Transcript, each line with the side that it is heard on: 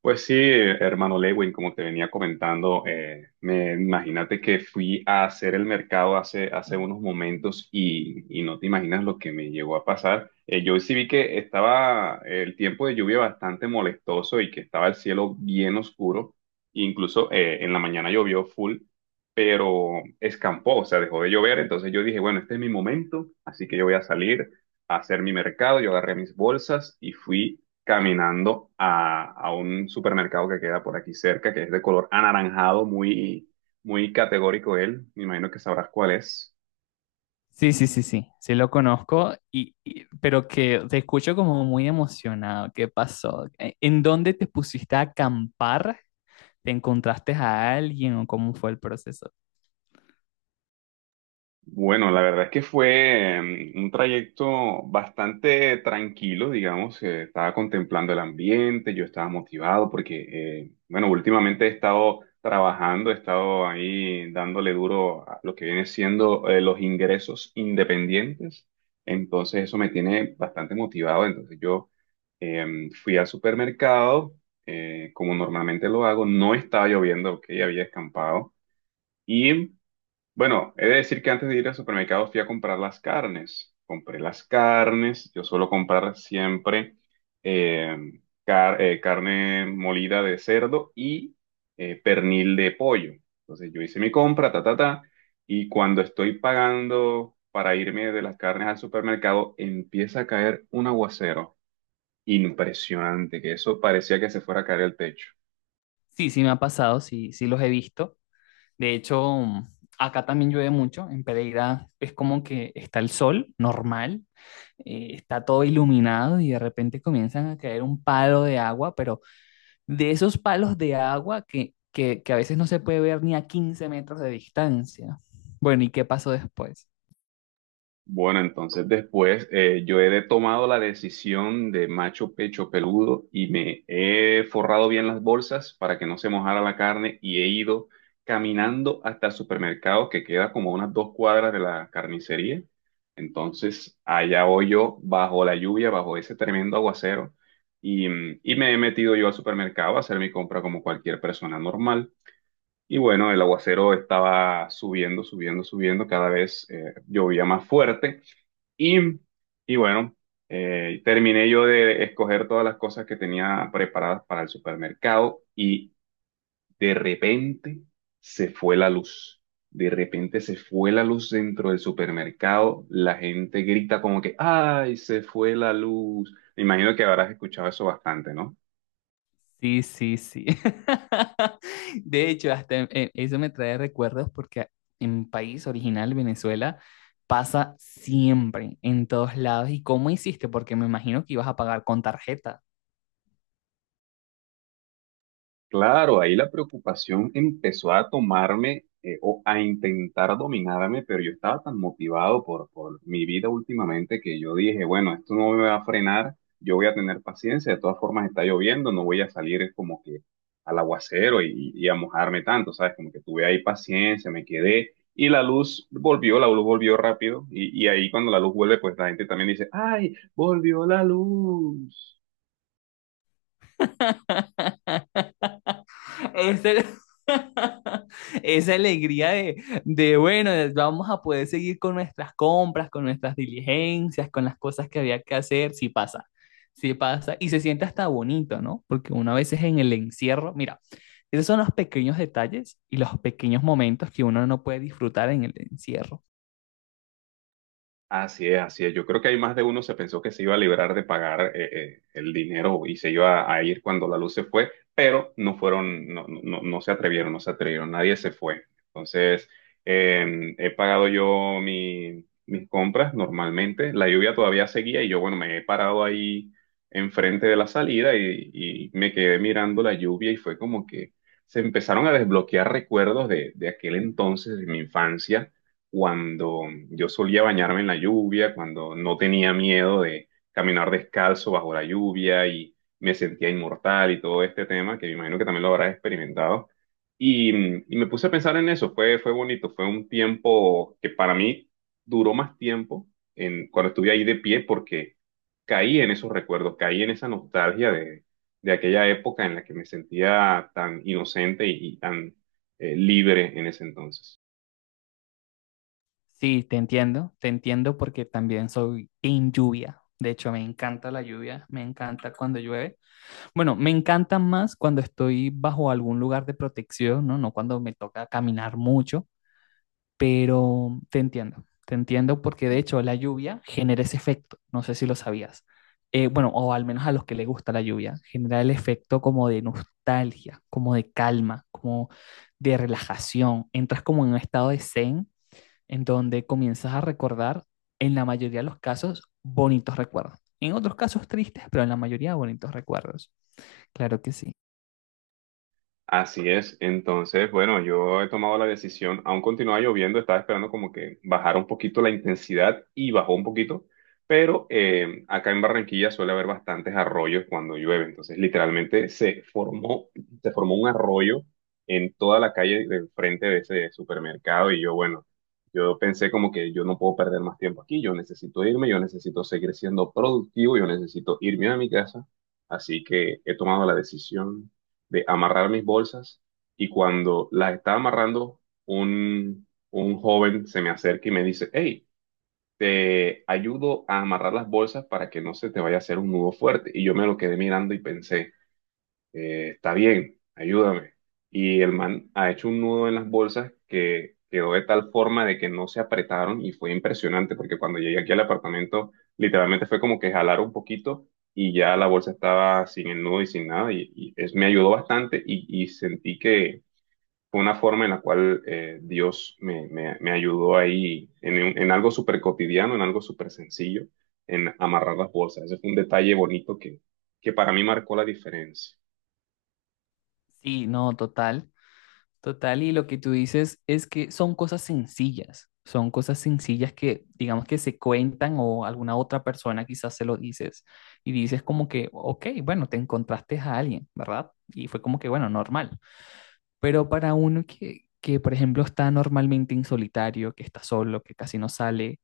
right: Pues sí, hermano Lewin, como te venía comentando, me imagínate que fui a hacer el mercado hace unos momentos y no te imaginas lo que me llegó a pasar. Yo sí vi que estaba el tiempo de lluvia bastante molestoso y que estaba el cielo bien oscuro. Incluso en la mañana llovió full, pero escampó, o sea, dejó de llover. Entonces yo dije, bueno, este es mi momento, así que yo voy a salir a hacer mi mercado. Yo agarré mis bolsas y fui caminando a un supermercado que queda por aquí cerca, que es de color anaranjado, muy categórico él. Me imagino que sabrás cuál es.
left: Sí, sí, sí, sí, sí lo conozco, pero que te escucho como muy emocionado. ¿Qué pasó? ¿En dónde te pusiste a acampar? ¿Te encontraste a alguien o cómo fue el proceso?
right: Bueno, la verdad es que fue un trayecto bastante tranquilo, digamos. Eh, estaba contemplando el ambiente, yo estaba motivado porque, bueno, últimamente he estado trabajando, he estado ahí dándole duro a lo que viene siendo los ingresos independientes. Entonces eso me tiene bastante motivado. Entonces yo fui al supermercado, como normalmente lo hago, no estaba lloviendo, ok, había escampado. Y bueno, he de decir que antes de ir al supermercado fui a comprar las carnes. Compré las carnes. Yo suelo comprar siempre eh, carne molida de cerdo y pernil de pollo. Entonces yo hice mi compra, ta, ta, ta. Y cuando estoy pagando para irme de las carnes al supermercado, empieza a caer un aguacero. Impresionante, que eso parecía que se fuera a caer el techo.
left: Sí, sí me ha pasado, sí, sí los he visto. De hecho, acá también llueve mucho. En Pereira es como que está el sol normal, está todo iluminado y de repente comienzan a caer un palo de agua, pero de esos palos de agua que a veces no se puede ver ni a 15 metros de distancia. Bueno, ¿y qué pasó después?
right: Bueno, entonces después yo he tomado la decisión de macho pecho peludo y me he forrado bien las bolsas para que no se mojara la carne y he ido caminando hasta el supermercado que queda como a unas dos cuadras de la carnicería. Entonces allá voy yo bajo la lluvia, bajo ese tremendo aguacero y, y me he metido yo al supermercado a hacer mi compra como cualquier persona normal. Y bueno, el aguacero estaba subiendo, subiendo, subiendo, cada vez llovía más fuerte. Y, y bueno, terminé yo de escoger todas las cosas que tenía preparadas para el supermercado y de repente se fue la luz. De repente se fue la luz dentro del supermercado. La gente grita como que, ¡ay, se fue la luz! Me imagino que habrás escuchado eso bastante, ¿no?
left: Sí, sí, sí. De hecho, eso me trae recuerdos porque en mi país original, Venezuela, pasa siempre, en todos lados. ¿Y cómo hiciste? Porque me imagino que ibas a pagar con tarjeta.
right: Claro, ahí la preocupación empezó a tomarme o a intentar dominarme, pero yo estaba tan motivado por mi vida últimamente que yo dije, bueno, esto no me va a frenar, yo voy a tener paciencia, de todas formas está lloviendo, no voy a salir como que al aguacero y a mojarme tanto, ¿sabes? Como que tuve ahí paciencia, me quedé y la luz volvió rápido y ahí cuando la luz vuelve, pues la gente también dice, ¡ay, volvió la luz!
left: Esa, esa alegría bueno, vamos a poder seguir con nuestras compras, con nuestras diligencias, con las cosas que había que hacer, sí pasa, y se siente hasta bonito, ¿no? Porque una vez es en el encierro, mira, esos son los pequeños detalles y los pequeños momentos que uno no puede disfrutar en el encierro.
right: Así es, así es. Yo creo que hay más de uno se pensó que se iba a librar de pagar el dinero y se iba a ir cuando la luz se fue, pero no fueron, no, no no se atrevieron, no se atrevieron, nadie se fue. Entonces, he pagado yo mis compras normalmente. La lluvia todavía seguía y yo, bueno, me he parado ahí enfrente de la salida y me quedé mirando la lluvia y fue como que se empezaron a desbloquear recuerdos de aquel entonces, de mi infancia cuando yo solía bañarme en la lluvia, cuando no tenía miedo de caminar descalzo bajo la lluvia y me sentía inmortal y todo este tema, que me imagino que también lo habrás experimentado. Y, y me puse a pensar en eso, fue bonito, fue un tiempo que para mí duró más tiempo en, cuando estuve ahí de pie porque caí en esos recuerdos, caí en esa nostalgia de aquella época en la que me sentía tan inocente y tan libre en ese entonces.
left: Sí, te entiendo porque también soy en lluvia. De hecho, me encanta la lluvia, me encanta cuando llueve. Bueno, me encantan más cuando estoy bajo algún lugar de protección, ¿no? No cuando me toca caminar mucho, pero te entiendo porque de hecho la lluvia genera ese efecto, no sé si lo sabías. Bueno, o al menos a los que les gusta la lluvia, genera el efecto como de nostalgia, como de calma, como de relajación. Entras como en un estado de zen en donde comienzas a recordar, en la mayoría de los casos, bonitos recuerdos. En otros casos tristes, pero en la mayoría bonitos recuerdos. Claro que sí.
right: Así es. Entonces, bueno, yo he tomado la decisión, aún continuaba lloviendo, estaba esperando como que bajara un poquito la intensidad y bajó un poquito, pero acá en Barranquilla suele haber bastantes arroyos cuando llueve. Entonces, literalmente se formó un arroyo en toda la calle del frente de ese supermercado y yo, bueno, yo pensé como que yo no puedo perder más tiempo aquí, yo necesito irme, yo necesito seguir siendo productivo, yo necesito irme a mi casa. Así que he tomado la decisión de amarrar mis bolsas y cuando las estaba amarrando, un joven se me acerca y me dice, hey, te ayudo a amarrar las bolsas para que no se te vaya a hacer un nudo fuerte. Y yo me lo quedé mirando y pensé, está bien, ayúdame. Y el man ha hecho un nudo en las bolsas que quedó de tal forma de que no se apretaron y fue impresionante porque cuando llegué aquí al apartamento literalmente fue como que jalar un poquito y ya la bolsa estaba sin el nudo y sin nada y es, me ayudó bastante y sentí que fue una forma en la cual Dios me ayudó ahí en en algo súper cotidiano, en algo súper sencillo, en amarrar las bolsas. Ese fue un detalle bonito que para mí marcó la diferencia.
left: Sí, no, total, total. Y lo que tú dices es que son cosas sencillas que digamos que se cuentan o alguna otra persona quizás se lo dices y dices como que, ok, bueno, te encontraste a alguien, ¿verdad? Y fue como que, bueno, normal. Pero para uno por ejemplo, está normalmente en solitario, que está solo, que casi no sale,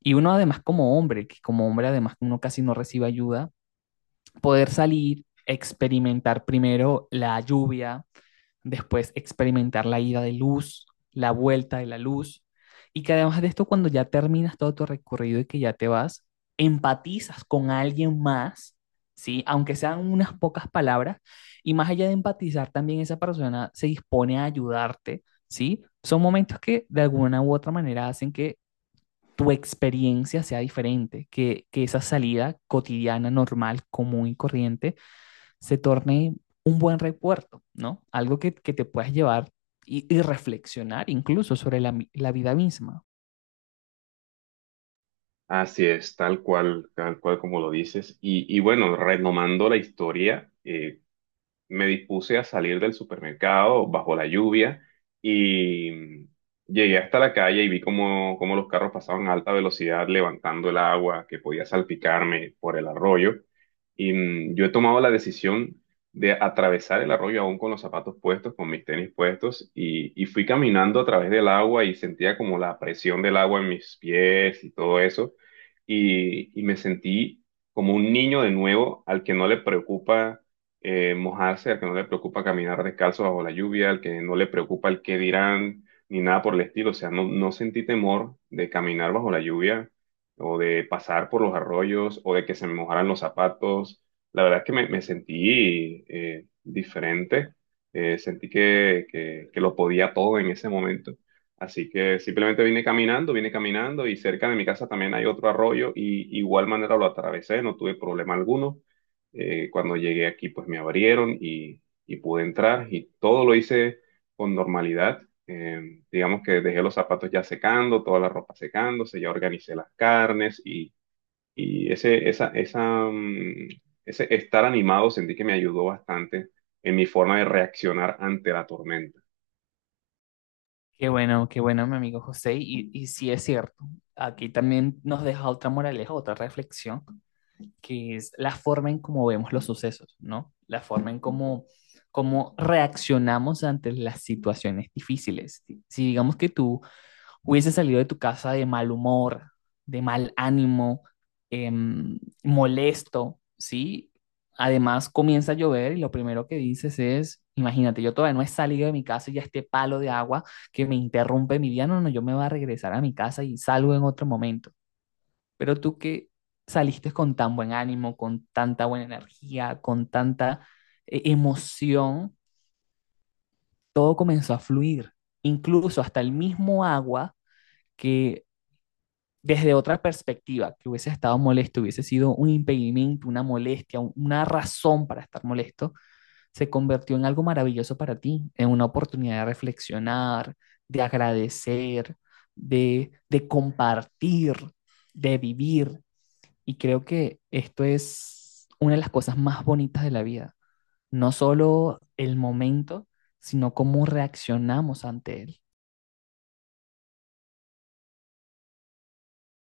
left: y uno además como hombre, que como hombre además uno casi no recibe ayuda, poder salir, experimentar primero la lluvia, después experimentar la ida de luz, la vuelta de la luz, y que además de esto, cuando ya terminas todo tu recorrido y que ya te vas, empatizas con alguien más, ¿sí? Aunque sean unas pocas palabras, y más allá de empatizar, también esa persona se dispone a ayudarte, ¿sí? Son momentos que de alguna u otra manera hacen que tu experiencia sea diferente, que esa salida cotidiana, normal, común y corriente se torne un buen recuerdo, ¿no? Algo que te puedas llevar reflexionar incluso sobre vida misma.
right: Así es, tal cual como lo dices. Y bueno, retomando la historia, me dispuse a salir del supermercado bajo la lluvia y llegué hasta la calle y vi cómo, cómo los carros pasaban a alta velocidad levantando el agua que podía salpicarme por el arroyo. Y yo he tomado la decisión de atravesar el arroyo aún con los zapatos puestos, con mis tenis puestos, y fui caminando a través del agua y sentía como la presión del agua en mis pies y todo eso. Y me sentí como un niño de nuevo al que no le preocupa mojarse, al que no le preocupa caminar descalzo bajo la lluvia, al que no le preocupa el qué dirán, ni nada por el estilo. O sea, no, no sentí temor de caminar bajo la lluvia o de pasar por los arroyos o de que se me mojaran los zapatos. La verdad es que me sentí diferente, sentí que lo podía todo en ese momento. Así que simplemente vine caminando y cerca de mi casa también hay otro arroyo y igual manera lo atravesé, no tuve problema alguno. Cuando llegué aquí pues me abrieron y pude entrar y todo lo hice con normalidad. Digamos que dejé los zapatos ya secando, toda la ropa secándose, ya organicé las carnes y ese, esa, esa, mm, ese estar animado sentí que me ayudó bastante en mi forma de reaccionar ante la tormenta.
left: Qué bueno, mi amigo José, sí es cierto. Aquí también nos deja otra moraleja, otra reflexión, que es la forma en cómo vemos los sucesos, ¿no? La forma en cómo reaccionamos ante las situaciones difíciles. Si digamos que tú hubiese salido de tu casa de mal humor, de mal ánimo, molesto, ¿sí? Además comienza a llover y lo primero que dices es, imagínate, yo todavía no he salido de mi casa y ya este palo de agua que me interrumpe mi día, no, no, yo me voy a regresar a mi casa y salgo en otro momento. Pero tú que saliste con tan buen ánimo, con tanta buena energía, con tanta emoción, todo comenzó a fluir. Incluso hasta el mismo agua que desde otra perspectiva, que hubiese estado molesto, hubiese sido un impedimento, una molestia, una razón para estar molesto, se convirtió en algo maravilloso para ti, en una oportunidad de reflexionar, de agradecer, de compartir, de vivir. Y creo que esto es una de las cosas más bonitas de la vida, no solo el momento, sino cómo reaccionamos ante él.